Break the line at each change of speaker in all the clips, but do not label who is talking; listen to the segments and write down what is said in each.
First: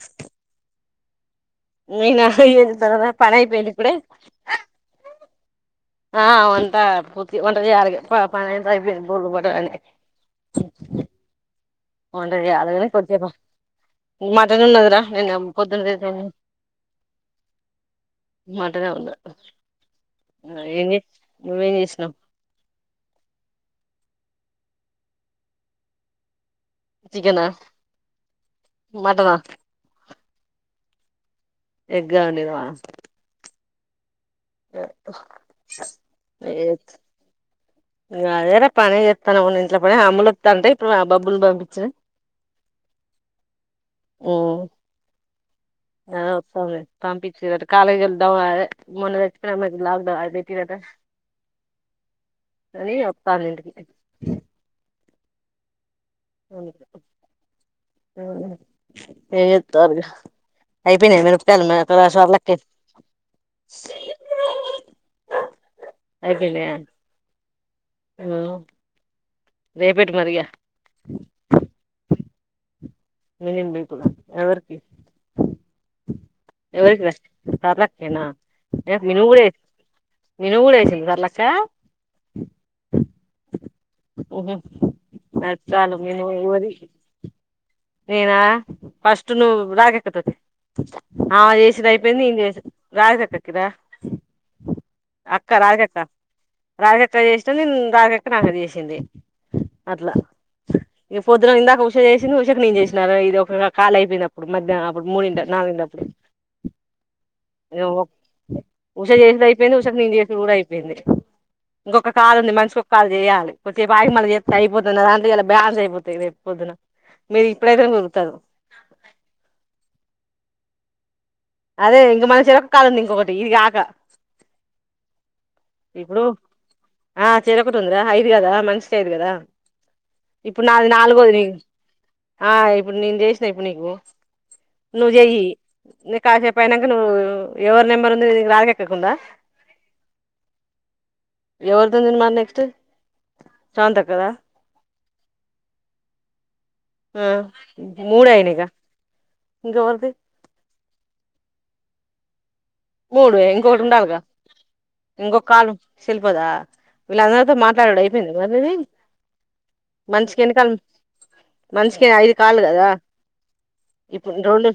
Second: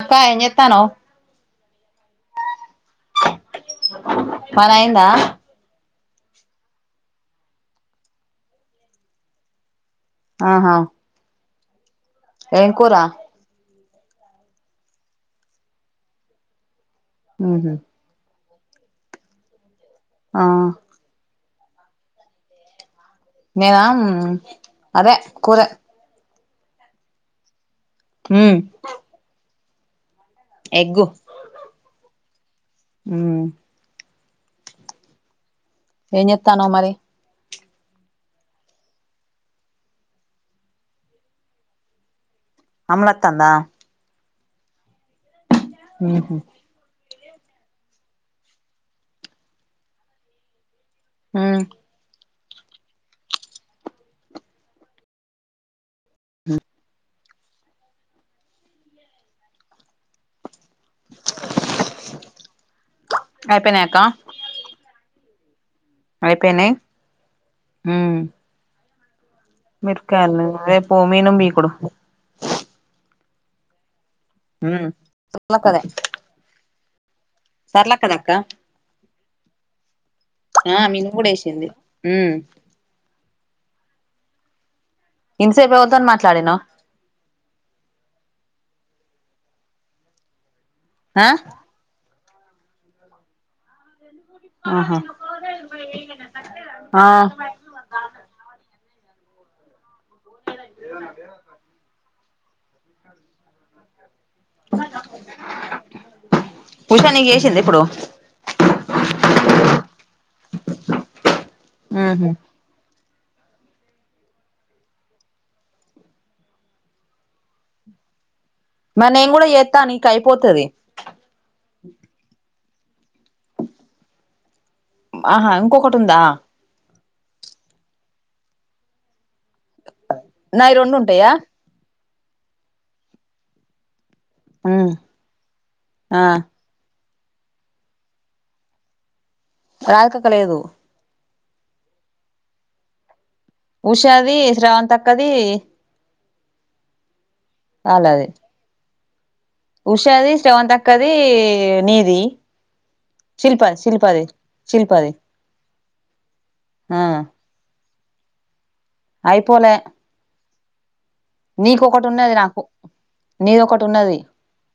అక్క ఏం చెత్తనావ్
నేన ఏం చేస్తున్నానా పైని అయిపోయింది ఇప్పుడే
పని అయిందా
త పూతి ఒంటగ పా పా బోల్ పట్టని
ఆహా ఏం కూర
[unintelligible] మటన్ ఉన్నదిరా నిన్న పొద్దున్న తెచ్చినం మేము
ఉహు
మటన్ నే ఉంది అంట ఆ ఏంది తెచ్చు నువ్ ఎమ్ చేసినవు
మేదామ్ అదే కూర
చికన్ నా
ఉ ఎగ్గు
గానే వా
ఉ
పెప్ హ
ఎమ్ జేతన్నావు మరి
ఇగ అదేరా పని చేస్తాను ఉన్న ఇంట్లో పనే అమ్ములు వత్తా అంటే ఇప్పుడు ఆ బబ్బులు పంపించిన
అమ్ములు అతందా
ఉ ఆ
ఉహు
ఉత్సవే పంపిచి రాట కాలేజి వొళ్ళు డవ్ అదే మొన్న వచ్చిన లాక్ డౌన్ అది పెట్టిరట
ఉ
అనీ ఒతార్ ఇంటికి అవును అవును ఎం జేతారు ఇగ అయిపోయినాయ మిరపకాయలు నా తోనా షాపులకే
అయిపోయినాయ అక్క
అయ్యిపోయినాయ
ఉ
రేపేటి మరిగా
మీరుకాన్న మే పో మీను మీ కుడు
న ఏన్ బెకుదు ఎవరికి
ఉమ్ సర్లక్కదే
ఎవరికి
సర్లక్కదా
తర్లక్కేనా
అక్క
విను కూడా వేసు విను కూడా
ఆ
వేసింది
మీను కూడా
తర్లక్కా
వేసింది ఉమ్
ఓహు
ఇంతసేపు ఎవరితో మాట్లాడినావు
నేనా ఫస్ట్ నువ్ రాగకతతి ఆ జెసినయి పెన్ ఇన్ జేష్ రాజక్క కి రా
ఆహా
అక్క రాజకక్క
ఆ
రాజకక్క ఏ స్టాలిన్ రాజకక్క నాకు చేసింది అట్లా ఇగ పొద్దున ఇందాక ఉష చేస్ తినువను నేను చేసినా ఇది ఒక కాలి అయిపోయిన ఇప్పుడు మధ్యాహ్నం అప్పుడు మూడు నాలుగింటప్పుడు
ఉషా నీకు చేసిందా ఇప్పుడు
ఉష చేసేది అయిపోయింది ఉషకి నేను చేసుడు కూడా అయిపోయింది ఇంకొక
ఉహు
కాలు ఉంది మనిషికి కాలు చేయాలి కొద్దిసేపు ఆగి మళ్ళీ చెత్త అయిపోతది ఇయాలా బ్యాలెన్స్ అయిపోతాయి రేపు పొద్దున్న మీరు ఇప్పుడైతేనే దొరుకుతారు
మరి నేను కూడా చెత్తా నీకయిపోతది
అదే ఇంగ మన చెరో కాల్ ఉంది ఇంకొకటి ఇది కాక
ఆహా ఇంకొకటి ఉందా
ఇప్పుడు ఆ చెరోకటి ఉందిరా అయి ఇది కదా మనిష్కి ఐదు కదా ఇప్పుడు
నాయి
నాది
రెండు ఉంటాయా
నాలుగోది నీకు ఆ ఇప్పుడు నేను చేసిన ఇప్పుడు నీకు
ఉమ్
నువ్వు చెయ్యి నే
ఆ
కాసేపయినాక నువ్ ఉ ఎవరి నెంబర్ ఉంది నీ దగ్గర రాదెక్కదుందా
రాదెక్క తో లేదు
ఎవర్ దుంది మరి నెక్స్ట్ స్రవంతక్కదా
ఉషాది స్రవంతక్కది
ఆ మూడయినాయిగా
ఉషాది స్రవంతక్ ఇంక నీది
మూడు
శిల్ప
ఇంకొకటి ఉండాలిగా
శిల్పది శిల్పది
ఇంకొక కాలు శిల్పద
ఆ
వీళ్ళందరితో మాట్లాడుడు పూర్తయింది మరి నీది
అయిపోలే
మనిషికి ఎన్ని కాల్
నీకు
మనిషికి
ఒకటి ఉన్నది
ఐదు కాల్లు
నాకు
కదా
నీది ఒకటి ఉన్నది
ఇప్పుడు రెండు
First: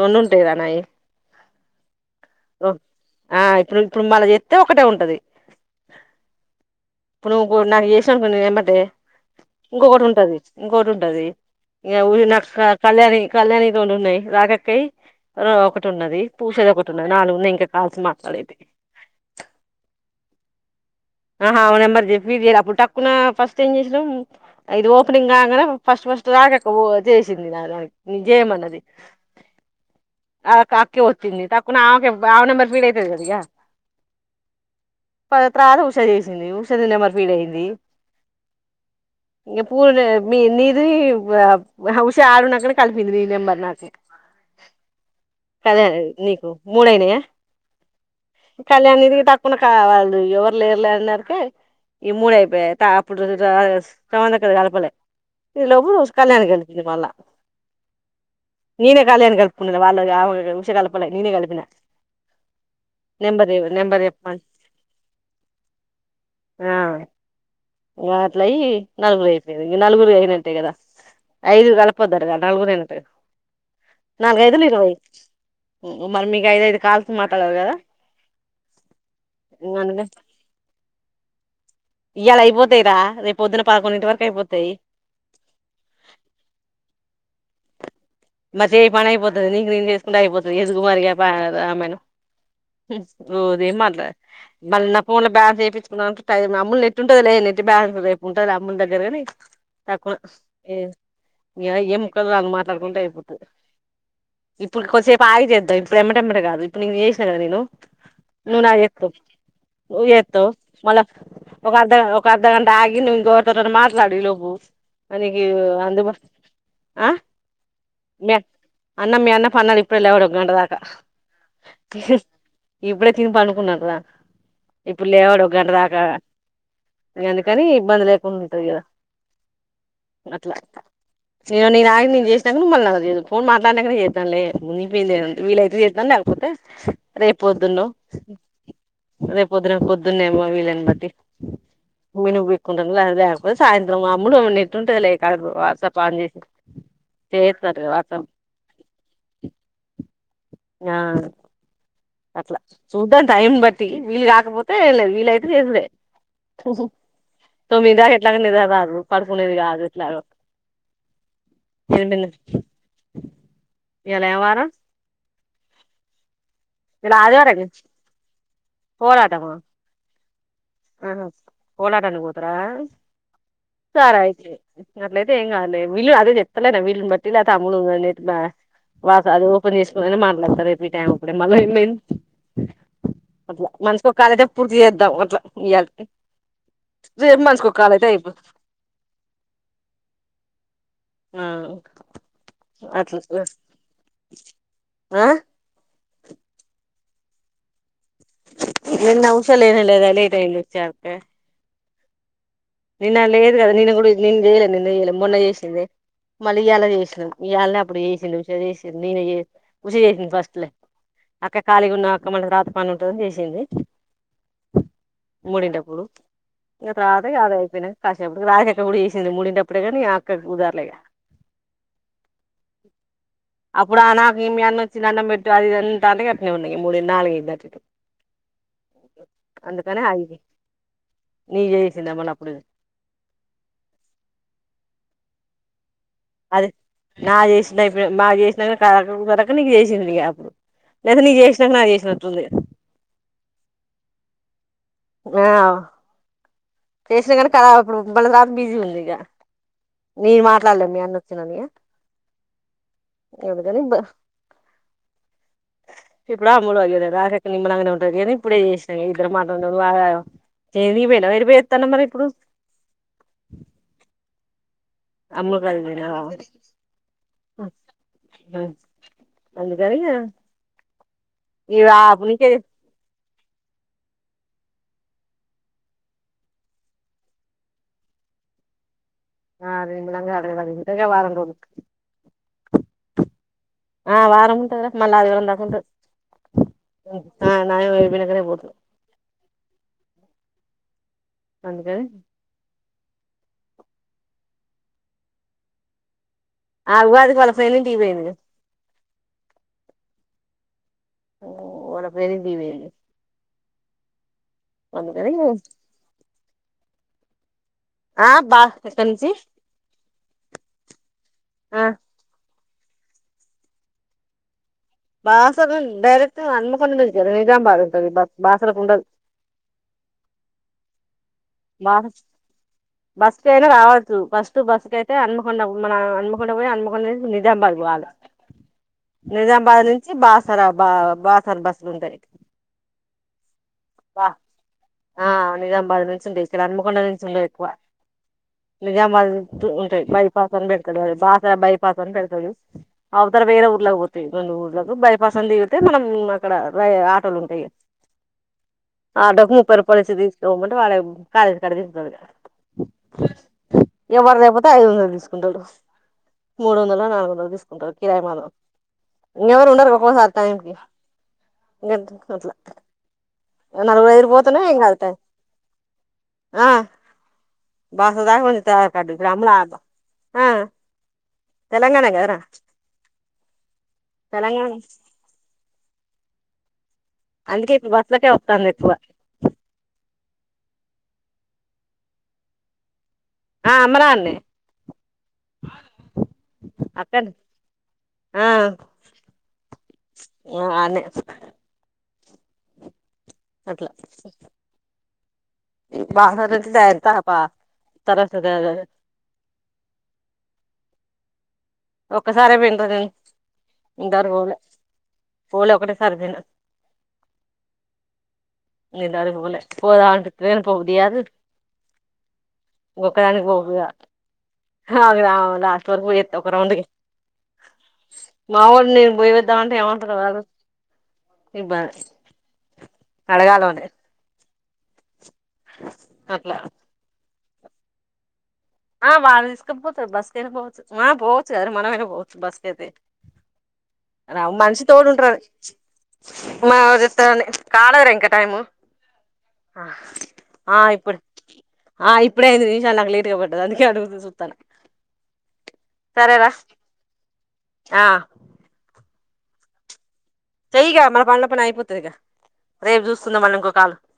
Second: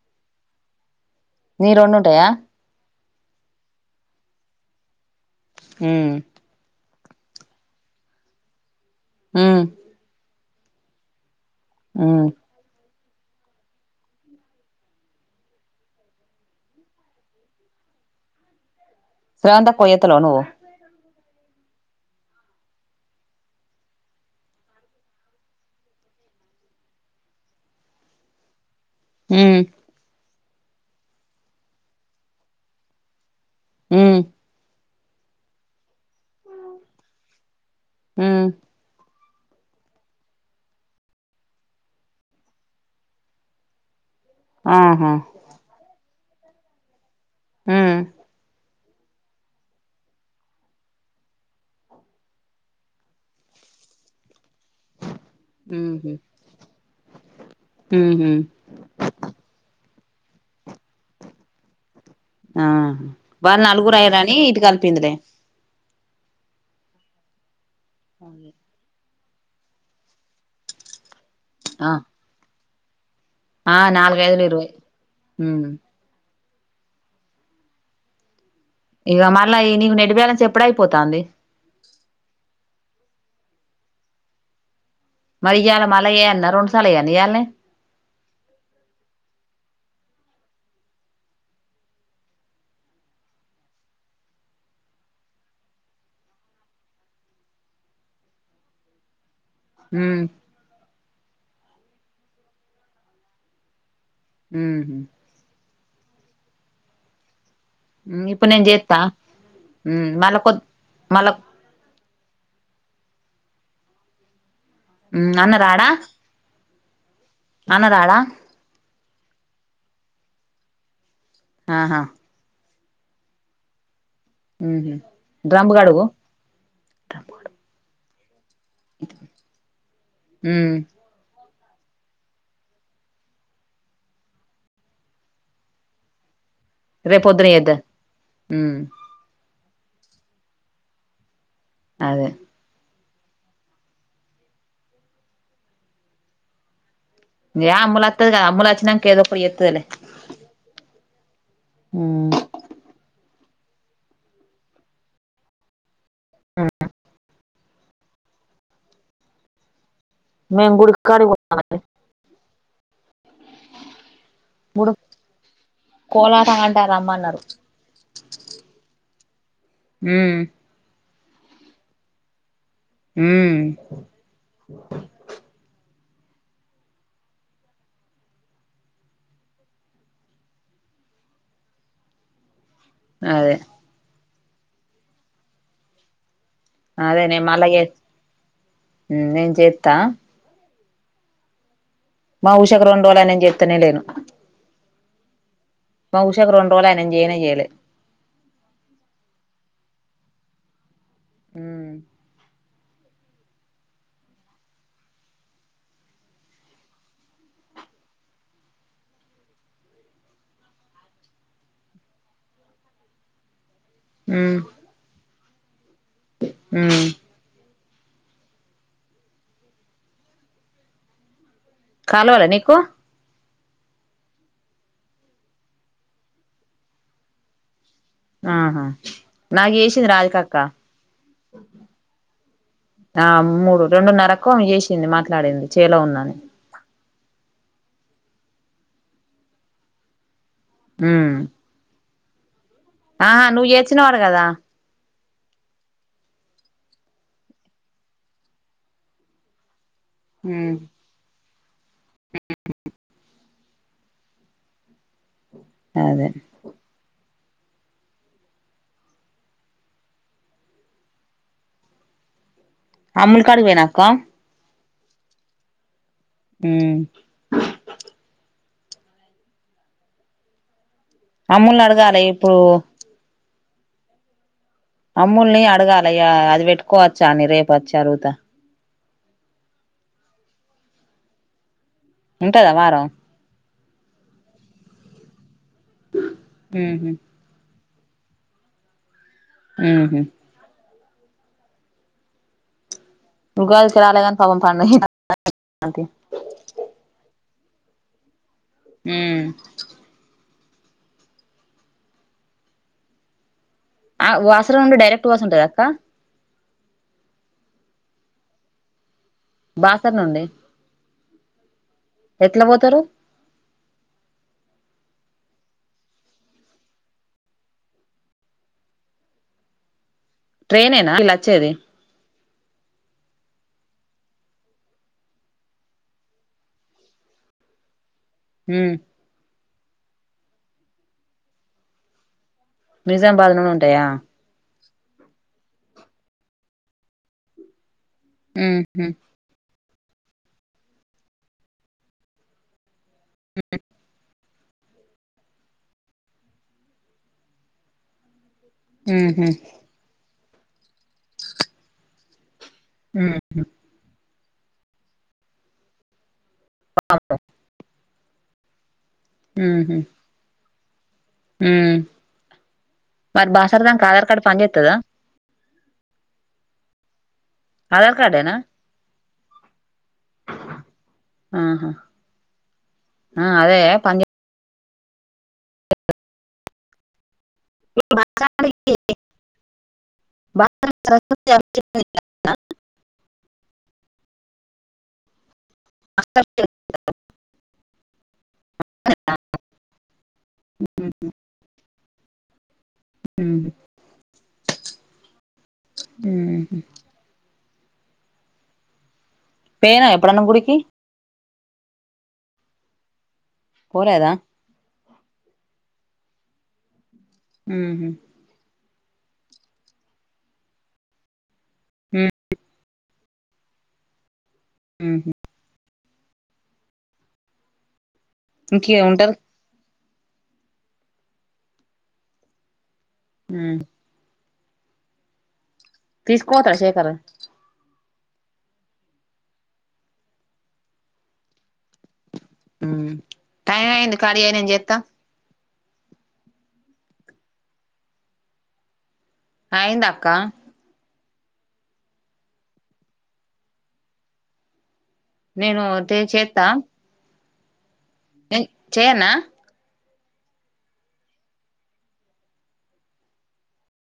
రెండుంటాయ్ కదా నాయి
నీ రొండున్ టయా
ఆ ఇప్పుడు ఇప్పుడు మళ్ళ చెత్తే ఒకటే ఉంటది
హుమ్
ఇప్పుడు నువ్వు నాకు చేసావనుకో ఎంబటే
ఉమ్
ఇంకొకటి ఉంటది ఇంకోటి ఉంటది య ఉరి
ఉమ్
నక్కా కళ్యాణి కళ్యాణి తోనున్నాయ్ రాగక్కయ్ ఒకటి ఉన్నది ఉషది ఒకటి నాలుగున్నాయి ఇంకా కాల్స్ మాట్లాడేది
రాధక్ ఫోన్ చేతలేవ నువ్వు
ఆహా అప్పుడు నెంబర్ ఫీడ్ చేయల అప్పుడు టక్కున ఫస్ట్ ఏం చేసినాం ఇది ఓపెనింగ్ కాగానే ఫస్ట్ ఫస్ట్ రాగక్క చేసింది నా దానికి చేయనున్నది
హ
అ అక్క అక్కే వచ్చింది తక్కున ఆమెక ఆ నెంబర్ పీడ అయితది కడిగా
ఉమ్
పవిత్రాలు ఉష చేసింది ఉషది నెంబర్ ఫీడ్ అయింది
ఉమ్
ఇంకా పూర్ మీ నీది ఉష ఆడున్నక్కడ కలిపింది నీ నెంబర్ నాకు
ఆహా
కళ్యాణ్ నీకు మూడయినాయా
ఆ
కళ్యాణ ఇదికి తక్కువడా కావాలదు ఎవ లేర్లే అన్నారుకి ఈ మూడ అయిపోయాయి అప్పుడు చ స్థానక్ కలపలే ఇ లోపు
ఉహు
కళ్యాణ కలిపింది మళ్ళా
ఉహు
నేనే కళ్యాణి కలుపుపిన్నా వాళ్ళ [unintelligible]
ఆ
నెంబర్
వాళ నలుగురు
నెంబర్
అయ్యారని
చెప్పమని
ఇటు కలిపింది లే
ఆ వాట్ల యి నలుగురు అయిపోయారు నలుగురు అయినంటే కదా ఐదు
ఆ
కలపపోదారా నాలుగు టే
ఆ నాలుగైదులు
నాలుగఐదులు
ఇరవై
ఇరవైదు
ఉమ్
మరిమికు ఇగ ఐదఐదు కాల్స్ మాట్లాడాలి కదా
ఇవ మళ్ళ ఈవినింగ్ నెట్ బ్యా
ఇయళ అయిపోతేయిరా రేపు పొద్దున పదకొండు ఇంటి వరకు అయిపోతాయి
మరి ఇయ్యాల మళ్ళా ఏయన్న రెండు సార్లు ఏయన్న ఇయ్యాలనే
మరి చే పని అయిపోతుంది నీకు నేను చేసుకుంటే అయిపోతుంది ఎదుగుమారిగా ఆమను ద ఏం మాట్లాదు మళ్ళీ నా ఫోన్ లో బ్యాలన్స్ చేయించుకు అమ్మలు నెట్టు ఉంటది లేదు నెట్ బ్యాలన్స్ రేపు ఉంటది అమ్ముల దగ్గరగాని తకు
ఉమ్
ఏ ఎం ముక్కల దాక మాట్లాడుకుంటే ఐపో వద్దు ఇప్పుడు
ఉహు
కొద్దిసేపు ఆగి చేద్దే మే ఇడు ఎమటమ్మట కాదు ఇప్పు నేను చేసిన కదానేను
ఇప్పుడు
నువ్వు
నేను
నాకు
చేత్తా
చేత్తవు నువ్వు
ఉమ్ మళ్ళ
చేస్తావ్
కొ
మల్ల
మళ్ళ
ఒక అర్థగంట ఒక అర్ధగంట ఆగి నువ్వు ఎవరితోనో మాట్లాడి లోపు
ఉమ్
అనగి
అన్న రాడా
అందు బాస్ ఆ
అన్న రాడా
అన్న మీ అన్న పన్నడి ఇప్పుడే లేవడు గంట దాకా
ఆహా
ఇప్పుడే తిని పండుకున్నాడ్ రా
ఉహు
ఇప్పుడు లేవాడు ఒక గంట
డ్రమ్ము
దాకా
కడుగు
అందుకని ఇబ్బంది లే ఉంది అదిగ అట్లా
ఉమ్
చీను నీ నయ్యన్ను నేను చేసినను మల్లా లేదు ఫోన్ మాట్లాడాకనే చేద్దాంలే ముగిపోయింది ఏముంది వీలైతేజేస్తాను లేకపోతే రేపు
పొద్దున చేద్దాం
పొద్దున్నలోప్
ఉమ్
రేప్ పద్దున పద్దున్నేమో వీలని బట్టి నువ్వు
అదే
ఎన్ బిక్కుంటనవ్ ఇంగ లేకపోతే సాయంత్రం అమ్ముడు నిట్టుంటది లే కడుపు వాట్స్ ఆప్ ఆన్ చేసి
ఏ
చేస్తారు కదా వాట్సాప్
అమ్మలత్తది కద అమ్మలు వచ్చినంక ఏదో ఒకటి చెత్తదిలే
ఆ అట్లా చూద్దం టైం బట్టి వీళ్ కాకపోతె లేదు వీళ్లైతె చేసేదె తొమ్మిది దాక ఎట్లాగా నిదర రాదు పడుకునేది కాదు ఎట్లాగో
మేం గుడికాడికి పోతన్నాం ఎ
ఈ యాల ఏం వారం
కోలా
ఇవలా ఆదివారము కదా పోరాటమా
ఉమ్
ఆహ కోలాటానికి పోతారా
ఉమ్
సరా అయితే ఇంగ అట్లైతే ఏం గాదులే వీళ్ళు అదే చెప్తలేదా వీళ్ళని బట్టి లేకపోతే అమ్ములు వా అది ఓపెన్ చేసులోనైన మాట్లాడతాది ఈ టైం అప్పుడే మళ ఏంది
అదే
అట్లా మనిషికి ఒక కాల్ అయితె పూర్తి చేద్దం అట్లా ఇయ్యాల్
అదే నే మళ్ళీ ఇగ నేను చేత్త
ఆ
మా ఊషకు రెండు
అట్లా
రోజులనించి చేతనే లేను
ఆ
మా ఉష కి రొండురోజులాయ నెన్ చేయనే చేయలే
నిన్న ఉష లేనే లేదండి లేట్ అయింది వచ్చేయాలకె
ఉమ్
నిన్న లేదు కదా నిన్న కూడా నిన్న చేయలే నిన్న చేయలే మొన్న చేసింది మళ్ళీ ఇయాల చేసినమ్ ఇవాళనే అప్పుడు చేసింది ఉష చేసింది నేను ఉష చేసింది ఫస్ట్లే అక్క కాళీగా ఉన్నవ అక్క మళ్ళ రాత్రి పని ఉంటదని చేసింది
ఊ
మూడింట అప్పుడు [unintelligible] అ కాసేపటి రాజక్క కూడ చేసింది మూడింట టప్పుడే కాని అక్కకు కుదర్లే ఇగ
కలవల నీకు
అప్పుడా ఆ నాకీ మీ అన్న వచ్చి అన్నం పెట్టు అది ఇది అంటంటే అట్నే ఉన్న మూడు నాలుగు అయింది
ఆహా
[unintelligible]
నాకు
అందుకనే
చేసింది
ఆగింది
రాధికక్క
నీకు చేసింద మల్ల అప్పుడు
ఆ మూడు రెండున్నరకు చేసింది మాట్లాడింది చేలో ఉన్నా
అదే నా చేసిన [unintelligible] చేసింది ఇగ అప్పుడు లేద నీకి చేసినంక నాక్ చేసిన ఉంది
ఆ నువ్వు ఏడ్చినవంట కదా
ఆ చేస్తే కనక అప్పుడు [unintelligible] బిజీ గా ఉందిగా నేను
ఉమ్
మాట్లేడ్లే మీ అన్న వచ్చినని
[unintelligible]
అందుకని బ
అదే
ఇప్పుడు అమ్ములు [unintelligible] నిమ్మళంగా ఉంటదనీ ఇప్పుడే చేసిన ఇగ ఇద్దరం [unintelligible] తన మరి ఇప్పుడు
అమ్ములు కాడికి పోయినా అక్క
అమ్మగ
ఉమ్
[unintelligible] [unintelligible] అందుకని ఇగ
అముల్ ని అడగాలి
నీకే
ఇప్పుడు అమ్ముల్ని అడగాలి యా అది పెట్టుకోవచ్చా అని రేపు వచ్చి అడుగుత
ఆ [unintelligible] వారం రోజుల
ఉంటద వారం
ఆ వారం ఉంటది ర మళ్లీ ఆదివారం దాక వుంటాది
ఉహు
నయం అయిపోయినకే పోతది
ఉహు
అందుకని
ఉగాది కి రాలేదని పాపం పండగే [unintelligible]
ఆ ఉగాదికి వాళ్ళ ఫ్రెండ్ ఇంటికి పోయింది
ఊ
వాళ్ళ ఫ్రెండ్ ఇంటికి పోయింది
ఆ [unintelligible] నుండి డైరెక్ట్
అందుకని
బస్ ఉంటుద అక్క
ఆ [unintelligible] నుంచి
బాసర్ నుండి
ఆ
ఎట్ల వో తరు
బాసర డైరెక్ట్ హన్మకొండ నుంచెల్ నిజాంబాద్ ఉంటది బాసరకు ఉండదు
నేనేనా ఇల
బాదచ్ బస్సుకైన రావచ్చు ఫస్ట్ బస్సుకైతే హన్మకొండ మన అన్మకొండ పోయి అన్మకొండ నించి నిజాంబాద్ పోవాలే
ఉం
అడ్ నుంచి బాసర బా బాసర బస్సులుంటాయి
నిజాంబాద్ నుండి ఉంటాయా
ఆ నిజాంబాద్ నుంచి ఉంటాయి ఇడ హన్మకొండ నుంచి ఉండయ్ ఎక్కువ
ఉహు
నిజాంబాద్ నుత్తువ్ బైపాస్ అని పెడతాడు అది బాసర బైపాస్ అని పెడతాడు అవతల వేరే ఊర్లకువోతయి రెండు ఊర్లకు బైపాస్ అని దిగితే మనం అక్కడ రై ఆటోలు ఉంటయి
ఉహు
ఆటోకు ముప్పై రూపాయిలు ఇచ్చి దిచ్ తొవుంట వాడె కాలేజ్ కాడ దింపుతడు
ఉహు
పొతె ఐదు ఒందలు తీసుకుంటడు మూడు ఒందలో నాలుగు ఒందలో తీసుకుంటరు కిరాయి మానం ఇంగ ఎవరు ఉండరు
ఉహు
ఒక్కొక్కసారి టైంకి
ఉమ్
ఎందుకు అట్లా
మరి బాసర దాంక
నలుగురు
ఆధార్
ఐదుగురు
కార్డు
పోతునే
పని
ఏం
చేత్తదా
కాదు టైం ఆ
ఆధార్
బాసరా దాక
కార్డేనా
పనిచెత్తది ఆధార్ కార్డ్ ఇప్పుడు అమ్ములు ఆ
ఆహా
తెలంగాణే గదరా
ఆ అదే పని చే
తెలంగాణ [unintelligible] అందుకే ఇప్పుడు బస్లకే వస్తాంది ఎక్కువ
బాస అ [unintelligible] [inaudible]
ఆ అమ్మనాన్నే
అత్తమ్మ ఇగ
రండి ఆ
అన్నేనా
ఆ అన్నే
ఉహు
అట్లా ఈ బాసరైతే
ఉహు
దైర్ తాపా తరసదాగా
పేయినవా ఎప్పుడన్న గుడికి
ఒక్కసారే పోయింద్రా ఇంతరూ
పోలేదా
పోలే పోలే ఒకటే సారి పోయినా
ఉహ్ హు
లేదు ఆడికి పోలే. పోదంటను పోబుద్ది కాదు. ఒకదానికి పోబుద్ది కా
ఉహు
అహ్ లాస్ట్ వరకు రావందిరిగి మావడు
ఇంకే
నేను పోయి
ఉంటారు
వద్దాంటేమ ఎమ్ వస్తాడో రాడో ఇగా బాస్ అడగాలే వాన్నే అట్లా
తీసుకోతాడ శేఖరూ
ఆ వాడ్ తీసుకపోతరు. బస్సుకేన పోవచ్చు. వాహ్ పోవచ్చు గదరా ఆహ్ మనమయినా పోవ్ బస్ కైతే
హ్మ్. టైం అయింది ఖాళీ
రా
అయి నేను
మనిషి
చేత్తా
తోడుంటారు. మా జత కాలేదు రా ఇంకా టైం ము ఆహ్
అయింది అక్క
ఆ ఇప్పుడు ఆ ఇప్పుడ అయింది. నిమిషాలు నాకు లేట్గాబడ్ తది అందుకే అడుగుతు సుతన
నేను తే చేత్తా
ఆహ్
చేయాల్న
చెయ్యిగా. మన పని లో పని అయిపోతది. ఇగా రేపు చూస్కుందా మళ్ళీ ఇంకోకాలు